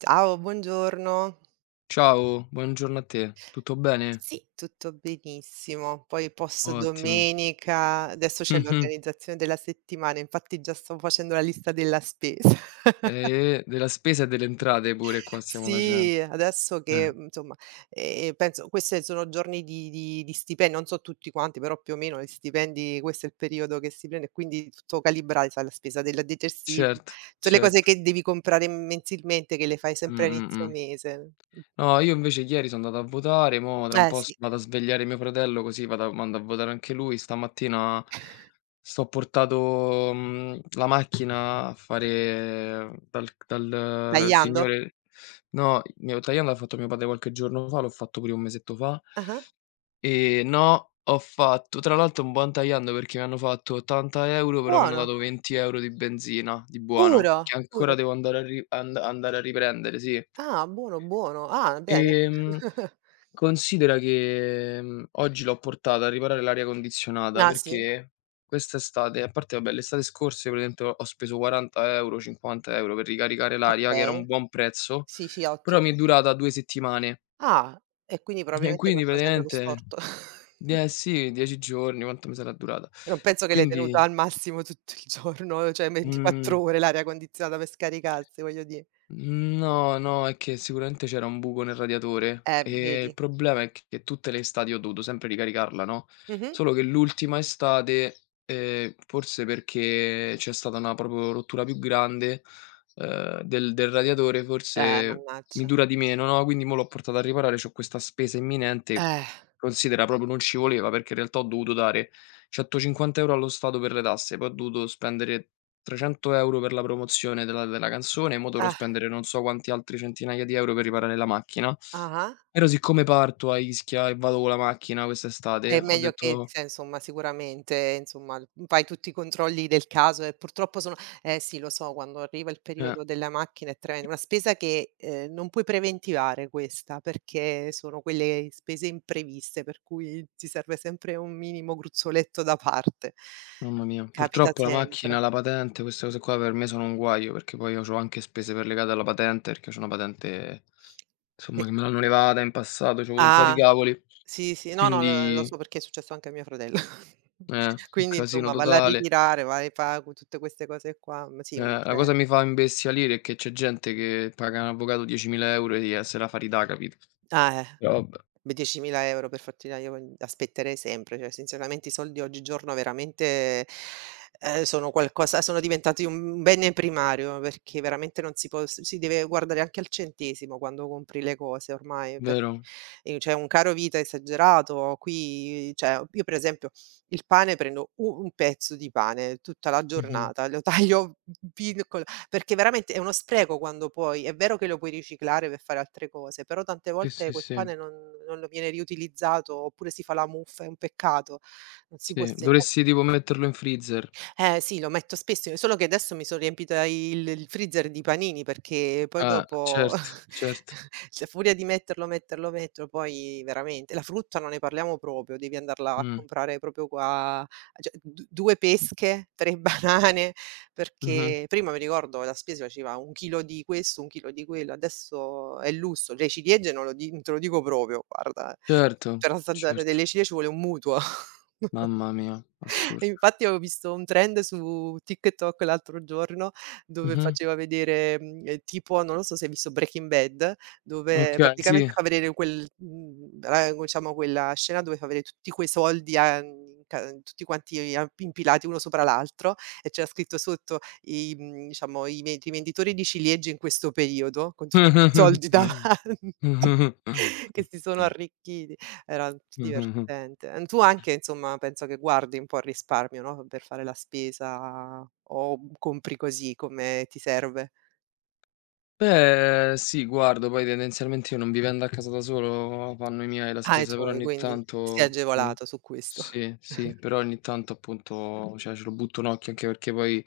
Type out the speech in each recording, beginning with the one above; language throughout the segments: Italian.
Ciao, buongiorno. Ciao, buongiorno a te. Tutto bene? Sì, tutto benissimo. Poi post Ottimo. domenica, adesso c'è Mh-mh. l'organizzazione della settimana, infatti già sto facendo la lista della spesa. E della spesa e delle entrate pure qua stiamo facen Sì, adesso che, eh, insomma, penso queste sono giorni di stipen non so tutti quanti, però più o meno gli stipendi questo è il periodo che si prende, quindi tutto calibrare, sai la spesa del detersivo, certo, tutte le cose certo. che devi comprare mensilmente, che le fai Mh, sempre a mh, inizio mh. mese. No, io invece ieri sono andato a votare, mo tra un Eh po' s sì, vado a svegliare mio fratello, così vado mando a votare anche lui. Stamattina sto portato, la macchina a fare dal tagliando? signore. No, mio tagliando l'ha fatto mio padre qualche giorno fa, l'ho fatto pure io un mesetto fa. Ah-ah. No, ho fatto tra l'altro un buon tagliando, perché mi hanno fatto 80 €, però mi hanno Buono, dato 20 € di benzina, di buono, puro, che pure. ancora devo andare a ri and andare a riprendere, sì. Ah, buono, buono. Ah, bene. Ehm, Considera che, oggi l'ho portata a riparare l'aria condizionata, Ah, sì? perché quest'estate, a parte vabbè le estate scorse, praticamente ho speso 40 €, 50 € per ricaricare l'aria, che era Okay. un buon prezzo, Sì, sì, ottimo. però mi è durata 2 settimane. Ah, e quindi E probabilmente quindi qualcosa è andato praticamente. storto. Eh sì, 10 giorni, quanto mi sarà durata. Non penso che l'hai Quindi, tenuta al massimo tutto il giorno, cioè mhmm, 24 ore l'aria condizionata per scaricarsi, voglio dire. no, no, è che sicuramente c'era un buco nel radiatore e il Vedi. problema è che tutte le estati ho dovuto sempre ricaricarla, no, Mh-mh. solo che l'ultima estate, forse perché c'è stata una proprio rottura più grande, del radiatore, forse mi Mannaggia. dura di meno, no, quindi mo' l'ho portata a riparare, c'ho questa spesa imminente, Eh. considera proprio non ci voleva, perché in realtà ho dovuto dare 150 € allo Stato per le tasse, poi ho dovuto spendere €300 per la promozione della canzone, mo' dovrò Ah. spendere non so quanti altri centinaia di euro per riparare la macchina. Ah-ah. Però siccome parto a Ischia e vado con la macchina È quest'estate, ho meglio che detto: cioè insomma sicuramente, insomma, l fai tutti i controlli del caso e purtroppo sono eh sì lo so, quando arriva il eh, periodo della macchina è tremendo, una spesa che, non puoi preventivare questa, perché sono quelle spese impreviste, per cui ti serve sempre un minimo gruzzoletto da parte. mamma mia, Capita purtroppo la sempre. macchina, la patente, queste cose qua per me sono un guaio, perché poi io c'ho anche spese per legate alla patente, perché c'ho una patente, E insomma, che me l'hanno levata in passato, c'ho avuto un po' di ah, cavoli, sì, sì, no, no, lo quindi so perché è successo anche a mio fratello. Un Quindi casino insomma, valla a totale. ritirare, vai, fa co tutte queste cose qua, ma sì, è un La mace cosa mi fa imbestialire è che c'è gente che paga un avvocato 10.000 € e se la fa ridà, capito? Ah, eh. Però vabbè, Beh, 10.000 € per fortuna io poi aspetterei sempre, cioè sinceramente i soldi oggigiorno veramente, sono qualcosa sono diventati un bene primario, perché veramente non si può s si deve guardare anche al centesimo quando compri le cose ormai, per vero? C'è un caro vita esagerato, qui cioè io per esempio il pane prendo u un pezzo di pane tutta la Mh-mh. giornata, lo taglio piccolo perché veramente è uno spreco quando poi è vero che lo puoi riciclare per fare altre cose, però tante Sì, volte sì, quel sì, pane non lo viene riutilizzato oppure si fa la muffa, è un peccato. Non si può sì. segnare. Dovresti tipo metterlo in freezer. Eh sì, lo metto spesso, solo che adesso mi son riempita il freezer di panini perché poi dopo Certo, certo. cioè a furia di metterlo, metterlo, metterlo, poi veramente la frutta non ne parliamo proprio, devi andarla a Mh. comprare proprio qua cioè d 2 pesche, 3 banane, Mh-mh. perché prima mi ricordo la spesa faceva 1 chilo di questo, 1 chilo di quello, adesso è lusso. Le ciliegie non lo di non te lo dico proprio, guarda, Certo, per assaggiare certo. delle ciliegie ci vuole un mutuo. Mamma mia, E assurdo. infatti avevo visto un trend su TikTok l'altro giorno dove Mh-mh. faceva vedere, tipo non lo so se hai visto Breaking Bad, dove Okay, sì. praticamente fa vedere quel ra diciamo quella scena dove fa vedere tutti quei soldi a ca tutti quanti a impilati uno sopra l'altro e c'era scritto sotto i diciamo i ven i venditori di ciliegie in questo periodo, con tutti i soldi davan Mh-mh. Mh. Mh-mh. Che si sono arricchiti. Era Mh. Mh-mh. divertente. Tu anche insomma penso che guardi un po' al risparmio, no, per fare la spesa o compri così come ti serve? Beh, sì, guardo, poi tendenzialmente io non vivendo a casa da solo, fanno i miei la Ah, i spesa, però tuoi, ogni quindi sei tanto, agevolato su questo. sì, sì, però ogni tanto, appunto, cioè, ce lo butto un occhio, anche perché poi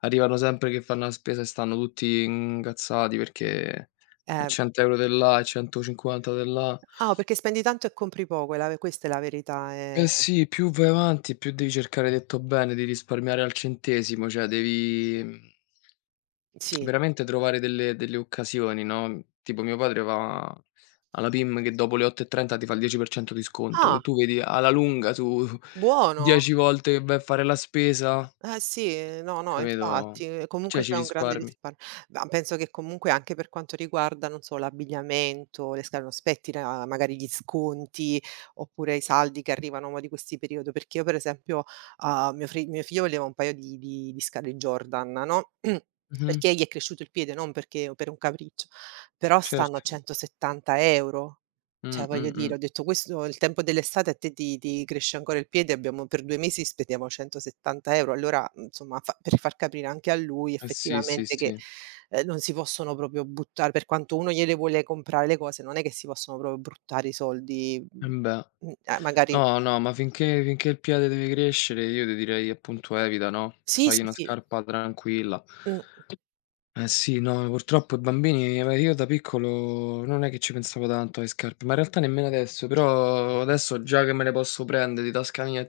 arrivano sempre che fanno la spesa e stanno tutti incazzati, perché Eh, 100 € di là e 150 di là. ah, perché spendi tanto e compri poco, è la ve questa è la verità, Eh sì, più vai avanti, più devi cercare, hai detto bene, di risparmiare al centesimo, cioè devi sì. veramente trovare delle occasioni, no, tipo mio padre va alla PIM, che dopo le 8:30 ti fa il 10% di sconto, Ah, che tu vedi alla lunga su buono! 10 volte che vai a fare la spesa, Eh sì, no, no, capito, infatti, comunque cioè ci c'è un grande risparmi. risparmio. Ma penso che comunque anche per quanto riguarda, non so, l'abbigliamento, le sca non aspetti la magari gli sconti, oppure i saldi che arrivano mo' di questi periodo, perché io per esempio, mio fri mio figlio voleva un paio di scale Jordan, no, Mh-mh, perché gli è cresciuto il piede, non perché per un capriccio, però stanno a certo. 170 €. Cioè Mh, voglio mh, mh. dire, ho detto questo il tempo dell'estate a te ti cresce ancora il piede, abbiamo per 2 mesi spendiamo 170 €, allora, insomma fa per far capire anche a lui Eh sì, sì, effettivamente che, sì. Non si possono proprio buttar per quanto uno gliele vuole comprare le cose, non è che si possono proprio bruttare i soldi, Eh beh. Magari No, no, ma finché il piede deve crescere io ti direi appunto evita, no, sì, fagli sì, una sì, scarpa tranquilla. mh, Eh sì, no, purtroppo i bambini, ma io da piccolo non è che ci pensavo tanto alle scarpe, ma in realtà nemmeno adesso, però adesso, già che me le posso prendere di tasca mia e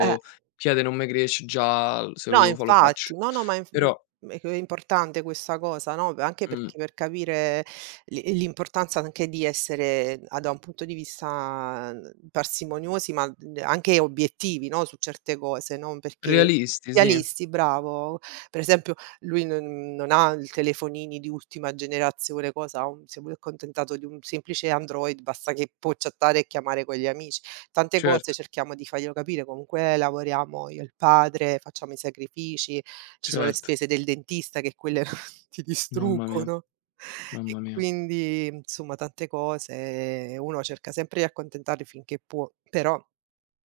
eh. piede non me cresce, già se lo No, devo fa' lo infatti. faccio. No, no, ma inf Però è che è importante questa cosa, no, anche mh, perché per capire l'i l'importanza anche di essere a da un punto di vista, parsimoniosi, ma, anche obiettivi, no, su certe cose, non perché realisti sì, realisti, bravo. Per esempio lui non ha il telefonini di ultima generazione, cosa, ha un si è pure accontentato di un semplice Android, basta che può chattare e chiamare con gli amici. Tante cose certo, cerchiamo di farglielo capire, comunque lavoriamo io e il padre, facciamo i sacrifici, ci sono le certo. spese del dentista che quelle ti Mamma mia, distruggono. E mamma mia. quindi insomma tante cose, uno cerca sempre di accontentarli finché può, però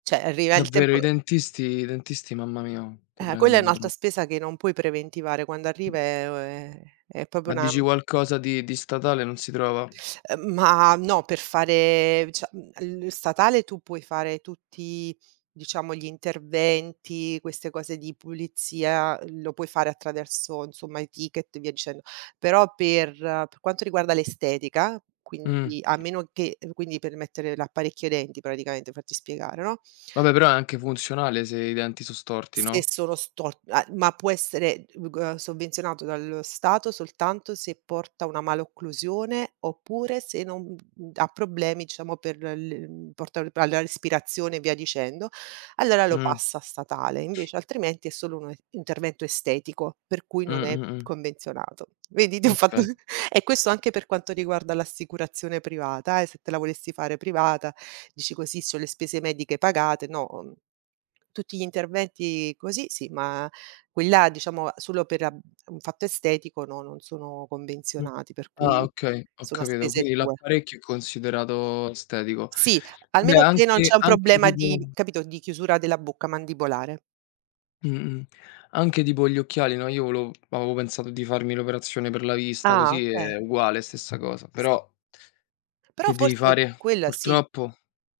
cioè arriva il Davvero, tempo i dentisti, i dentisti, mamma mia, quanto quella è prendono, un'altra troppo. spesa che non puoi preventivare, quando arriva è proprio Ma una dici qualcosa di statale non si trova? Ma no, per fare cioè, l statale tu puoi fare tutti, diciamo, gli interventi, queste cose di pulizia, lo puoi fare attraverso, insomma, i ticket e via dicendo. Però per quanto riguarda l'estetica, Mh. quindi a meno che quindi per mettere l'apparecchio ai denti praticamente, per farti spiegare, no, Vabbè però è anche funzionale se i denti so storti, se no? sono stor a ma può essere, sovvenzionato dallo Stato soltanto se porta una malocclusione, oppure se non, ha problemi diciamo per l porta alla respirazione e via dicendo, allora lo Mh. passa a statale, invece altrimenti è solo un intervento estetico, per cui Mh, non è mh, mh. convenzionato. Vedi ti ho fatto Okay. e questo anche per quanto riguarda l'assicurazione privata se te la volessi fare privata, dici: "Così c'ho le spese mediche pagate", no, mhmm tutti gli interventi così sì, ma quelli là diciamo solo per ab un fatto estetico no, non sono Mh. convenzionati, per Ah, cui okay, ho sono a capito. spese Quindi tue. l'apparecchio è considerato estetico. Sì, Beh, almeno che non c'è un problema di capito, di chiusura della bocca mandibolare. mh-mh, anche tipo gli occhiali, no, io volevo avevo pensato di farmi l'operazione per la vista, Ah così okay, è uguale, stessa cosa, sì. però Però che devi forse fare? quella sì, Purtroppo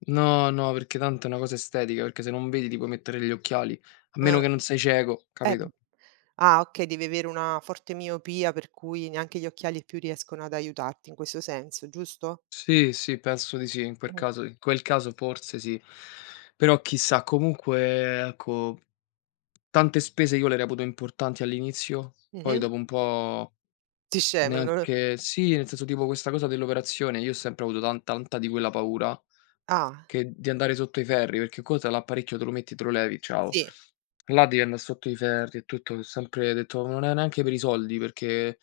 no, no, perché tanto è una cosa estetica, perché se non vedi ti puoi mettere gli occhiali, a meno eh, che non sei cieco, b capito? ah okay, devi avere una forte miopia per cui neanche gli occhiali più riescono ad aiutarti in questo senso, giusto? Sì, sì, penso di sì, in quel Mh. caso, in quel caso forse sì. Però chissà, comunque ecco, tante spese io le reputo importanti all'inizio, poi Mh-mh. dopo un po' Ti scemen neanche sì, nel senso, tipo, questa cosa dell'operazione, io ho sempre avuto tanta di quella paura, ah, che di andare sotto i ferri, perché comunque l'apparecchio te lo metti, te lo levi, ciao. sì, Là devi andà sotto i ferri e tutto, ho sempre detto: "Non è neanche per i soldi, perché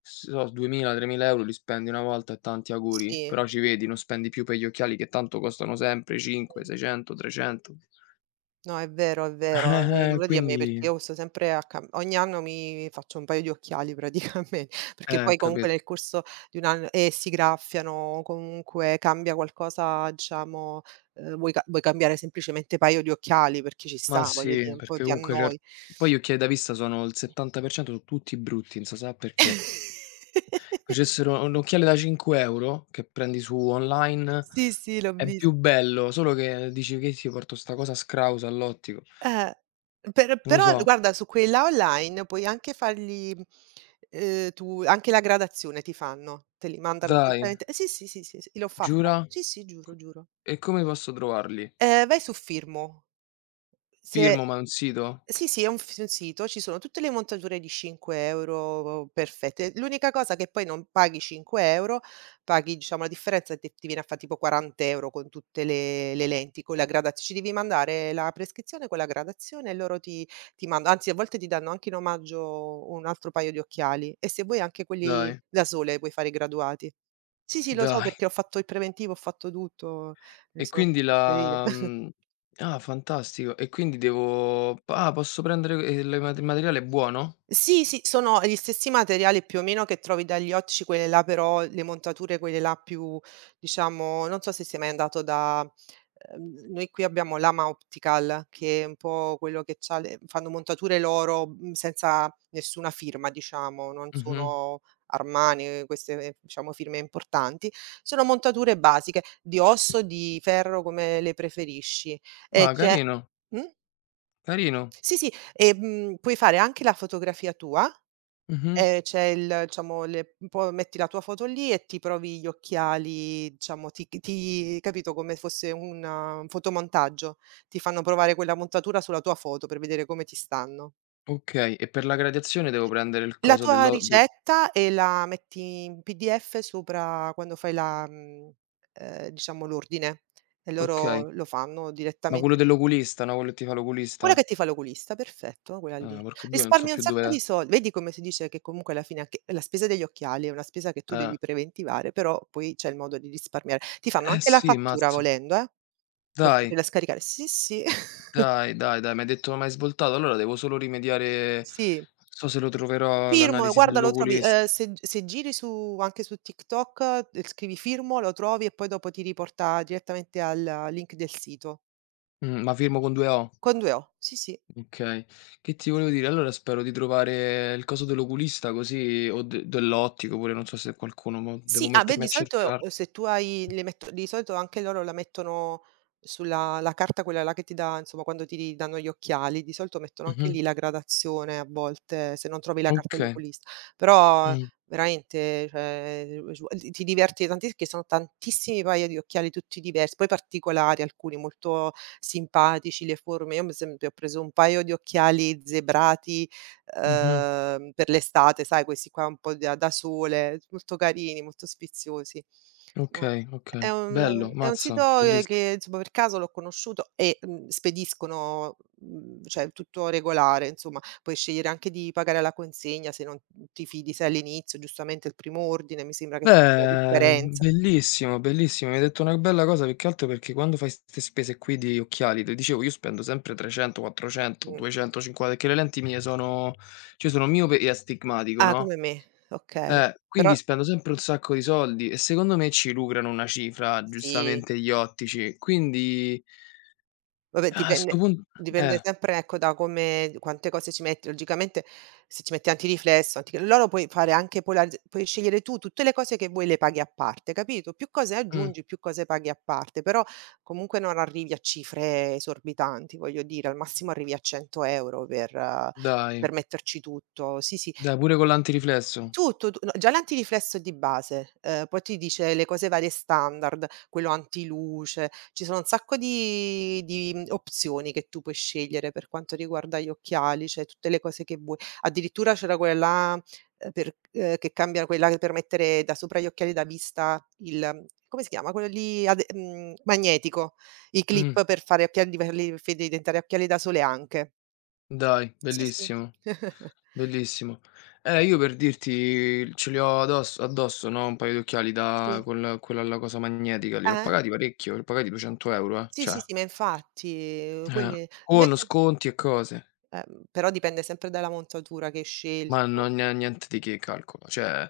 so 2000, 3000 € li spendi una volta e tanti auguri, sì, però ci vedi, non spendi più per gli occhiali che tanto costano sempre 5, sì. 600, 300". No, è vero, è vero. Non lo dire a me quindi perché io sto sempre a cam ogni anno mi faccio un paio di occhiali praticamente, perché eh, poi comunque capito. nel corso di un anno si graffiano, comunque cambia qualcosa diciamo, vuoi ca vuoi cambiare semplicemente paio di occhiali perché ci Ma sta, voglio dire, sì, un po' perché ti comunque annoi. cer poi gli occhiali da vista sono il 70% sono tutti brutti, non so sa perché. Facessero un occhiale da 5 € che prendi su online, Sì, sì, l'ho è vis più bello, solo che dici: "Che ci porto sta cosa scrausa all'ottico?" Eh, per Non lo però so. guarda su quella online puoi anche fargli, tu anche la gradazione ti fanno, te li mandano Dai, direttamente eh sì, sì, sì, sì, sì, l'ho fatta. giura? Sì. Sì, sì, giuro, giuro. E come posso trovarli? Vai su Firmo. Se Firmo, ma è un sito? sì, sì, è un f un sito, ci sono tutte le montature di 5 € perfette. L'unica cosa che poi non paghi 5 €, paghi diciamo la differenza e t ti viene a fa' tipo 40 € con tutte le lenti, con la gradaz ci devi mandare la prescrizione con la gradazione e loro ti ti manda anzi a volte ti danno anche in omaggio un altro paio di occhiali e se vuoi anche quelli Dai, da sole puoi fare i graduati. Sì, sì, lo so dai. perché ho fatto il preventivo, ho fatto tutto, me li E sono quindi fatti la, ah, fantastico. E quindi posso prendere, il materiale è buono? Sì, sì, sono gli stessi materiali più o meno che trovi dagli ottici, quelle là però le montature, quelle là più diciamo non so se sei mai andato da noi qui abbiamo l'Ama Optical, che è un po' quello che c'ha le fanno montature loro, senza nessuna firma diciamo, non Mh-mh. sono Armani, queste diciamo firme importanti. Sono montature basiche, di osso, di ferro, come le preferisci. E Ah, c'è carino, mh? carino. Sì, sì, e, puoi fare anche la fotografia tua Mh-mh. C'è il diciamo le un po' metti la tua foto lì e ti provi gli occhiali, diciamo ti c ti capito, come fosse un fotomontaggio. Ti fanno provare quella montatura sulla tua foto per vedere come ti stanno. Okay, e per la gradazione devo prendere il La coso tua dell'o del, ricetta e la metti in PDF sopra quando fai la diciamo l'ordine e loro okay. lo fanno Ma quello direttamente dell'oculista, no, quello che ti fa Quella che l'oculista? ti fa l'oculista, perfetto, quella Ah, lì. porco 2, non so Risparmi un più dove, sacco di sol vedi come si dice che comunque alla fine anche la spesa degli occhiali è una spesa che tu eh. devi preventivare, però poi c'è il modo di risparmiare. Ti fanno Eh anche la sì, fattura mazzo. volendo, per Dai. poterla scaricare. Sì, sì, Dai, dai, dai, m'hai detto: "M'hai svoltato", allora devo solo rimediare, non sì. so se lo troverò Firmo, l'analisi guarda lo trovi, dell'oculista. se se giri su anche su TikTok, scrivi Firmo, lo trovi e poi dopo ti riporta direttamente al link del sito. Ma firmo con 2 O. Con 2 O, sì, sì. Okay. Che ti volevo dire, allora spero di trovare il coso dell'oculista, così, o de dell'ottico pure, non so se qualcuno, mo Sì, devo ah beh, mettermi di a solito, cercar, se tu hai le metto di solito anche loro la mettono sulla la carta quella là che ti dà insomma quando ti danno gli occhiali, di solito mettono anche mh-mh, lì la gradazione a volte, se non trovi la carta okay, dell'oculista. Però mh, veramente, cioè, ti diverti tanti perché sono tantissimi paia di occhiali tutti diversi, poi particolari, alcuni molto simpatici, le forme. Io, m esempio, ho preso un paio di occhiali zebrati mh-mh, per l'estate, sai questi qua un po' da da sole, molto carini, molto sfiziosi. No, okay, è okay. un Bello, è un mazza, sito, bellissi. che insomma per caso l'ho conosciuto e, spediscono, cioè tutto regolare, insomma. Puoi scegliere anche di pagare alla consegna se non ti fidi, sai all'inizio, giustamente il primo ordine mi sembra che sia la Beh, differenza. bellissimo, bellissimo. Mi hai detto una bella cosa, più che altro perché quando fai 'ste spese qui di occhiali, ti dicevo, io spendo sempre 300, 400, Mh. 250 perché le lenti mie sono cioè sono miope e astigmatico, Ah, no, come me, okay. Però quindi spendo sempre un sacco di soldi e secondo me ci lucrano una cifra, sì. giustamente, gli ottici. Quindi Vabbè a 'sto dipende pun, dipende eh, sempre ecco da come quante cose ci metti. Logicamente se ci metti antiriflesso, anti loro puoi fare anche polarizz puoi scegliere tu tutte le cose che vuoi le paghi a parte, capito? Più cose mh, aggiungi, più cose paghi a parte, però comunque non arrivi a cifre esorbitanti, voglio dire, al massimo arrivi a 100 € per eh, dai, per metterci tutto. Sì, sì. dai pure con l'antiriflesso? Tutto, tu no, già l'antiriflesso è di base, poi ti dice le cose varie standard, quello antiluce, ci sono un sacco di opzioni che tu puoi scegliere per quanto riguarda gli occhiali, cioè tutte le cose che vuoi. Addirittura c'era quella, per che cambia quella per mettere da sopra gli occhiali da vista il come si chiama? Quello lì ade magnetico, i Mh. clip per fare occhiali di farli fe diventare occhiali da sole anche. Dai, Sì, sì. bellissimo, bellissimo. Io per dirti ce li ho addosso addosso, no, un paio di occhiali da Sì. col quella la cosa magnetica lì, li ho Eh? pagati parecchio, li ho pagati 200 € Sì, sì, cioè, sì, ma infatti, eh, quelle con invece sconti e cose, però dipende sempre dalla montatura che hai ma scelto. non ne niente di che, calcola, cioè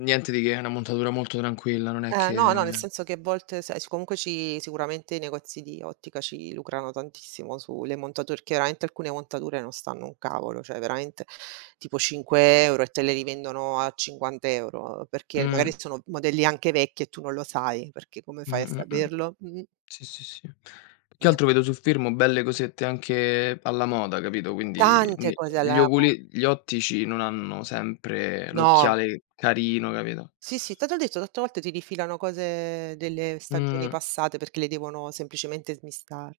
niente di che, è una montatura molto tranquilla, non è No, no, nel che, senso che a volte sai, s comunque ci sicuramente i negozi di ottica ci lucrano tantissimo sulle montature, perché veramente alcune montature non stanno un cavolo, cioè veramente tipo 5 € e te le rivendono a 50 €, perché magari mh, sono modelli anche vecchi e tu non lo sai, perché come fai a mh. saperlo? Mh-mh. Sì, sì, sì. Più che Eh. altro vedo sul fermo belle cosette anche alla moda, capito, quindi Tante ne cose gli alla mo oculi gli ottici non hanno sempre no. l'occhiale carino, capito? Sì, sì, te t'ho detto, certe volte ti rifilano cose delle stagioni Mh, passate perché le devono semplicemente smistare.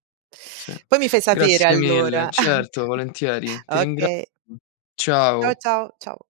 sì. Poi mi fai sapere Grazie mille. allora. Certo, volentieri. Ti ringrazio. Okay. Ciao, Ciao. ciao, ciao.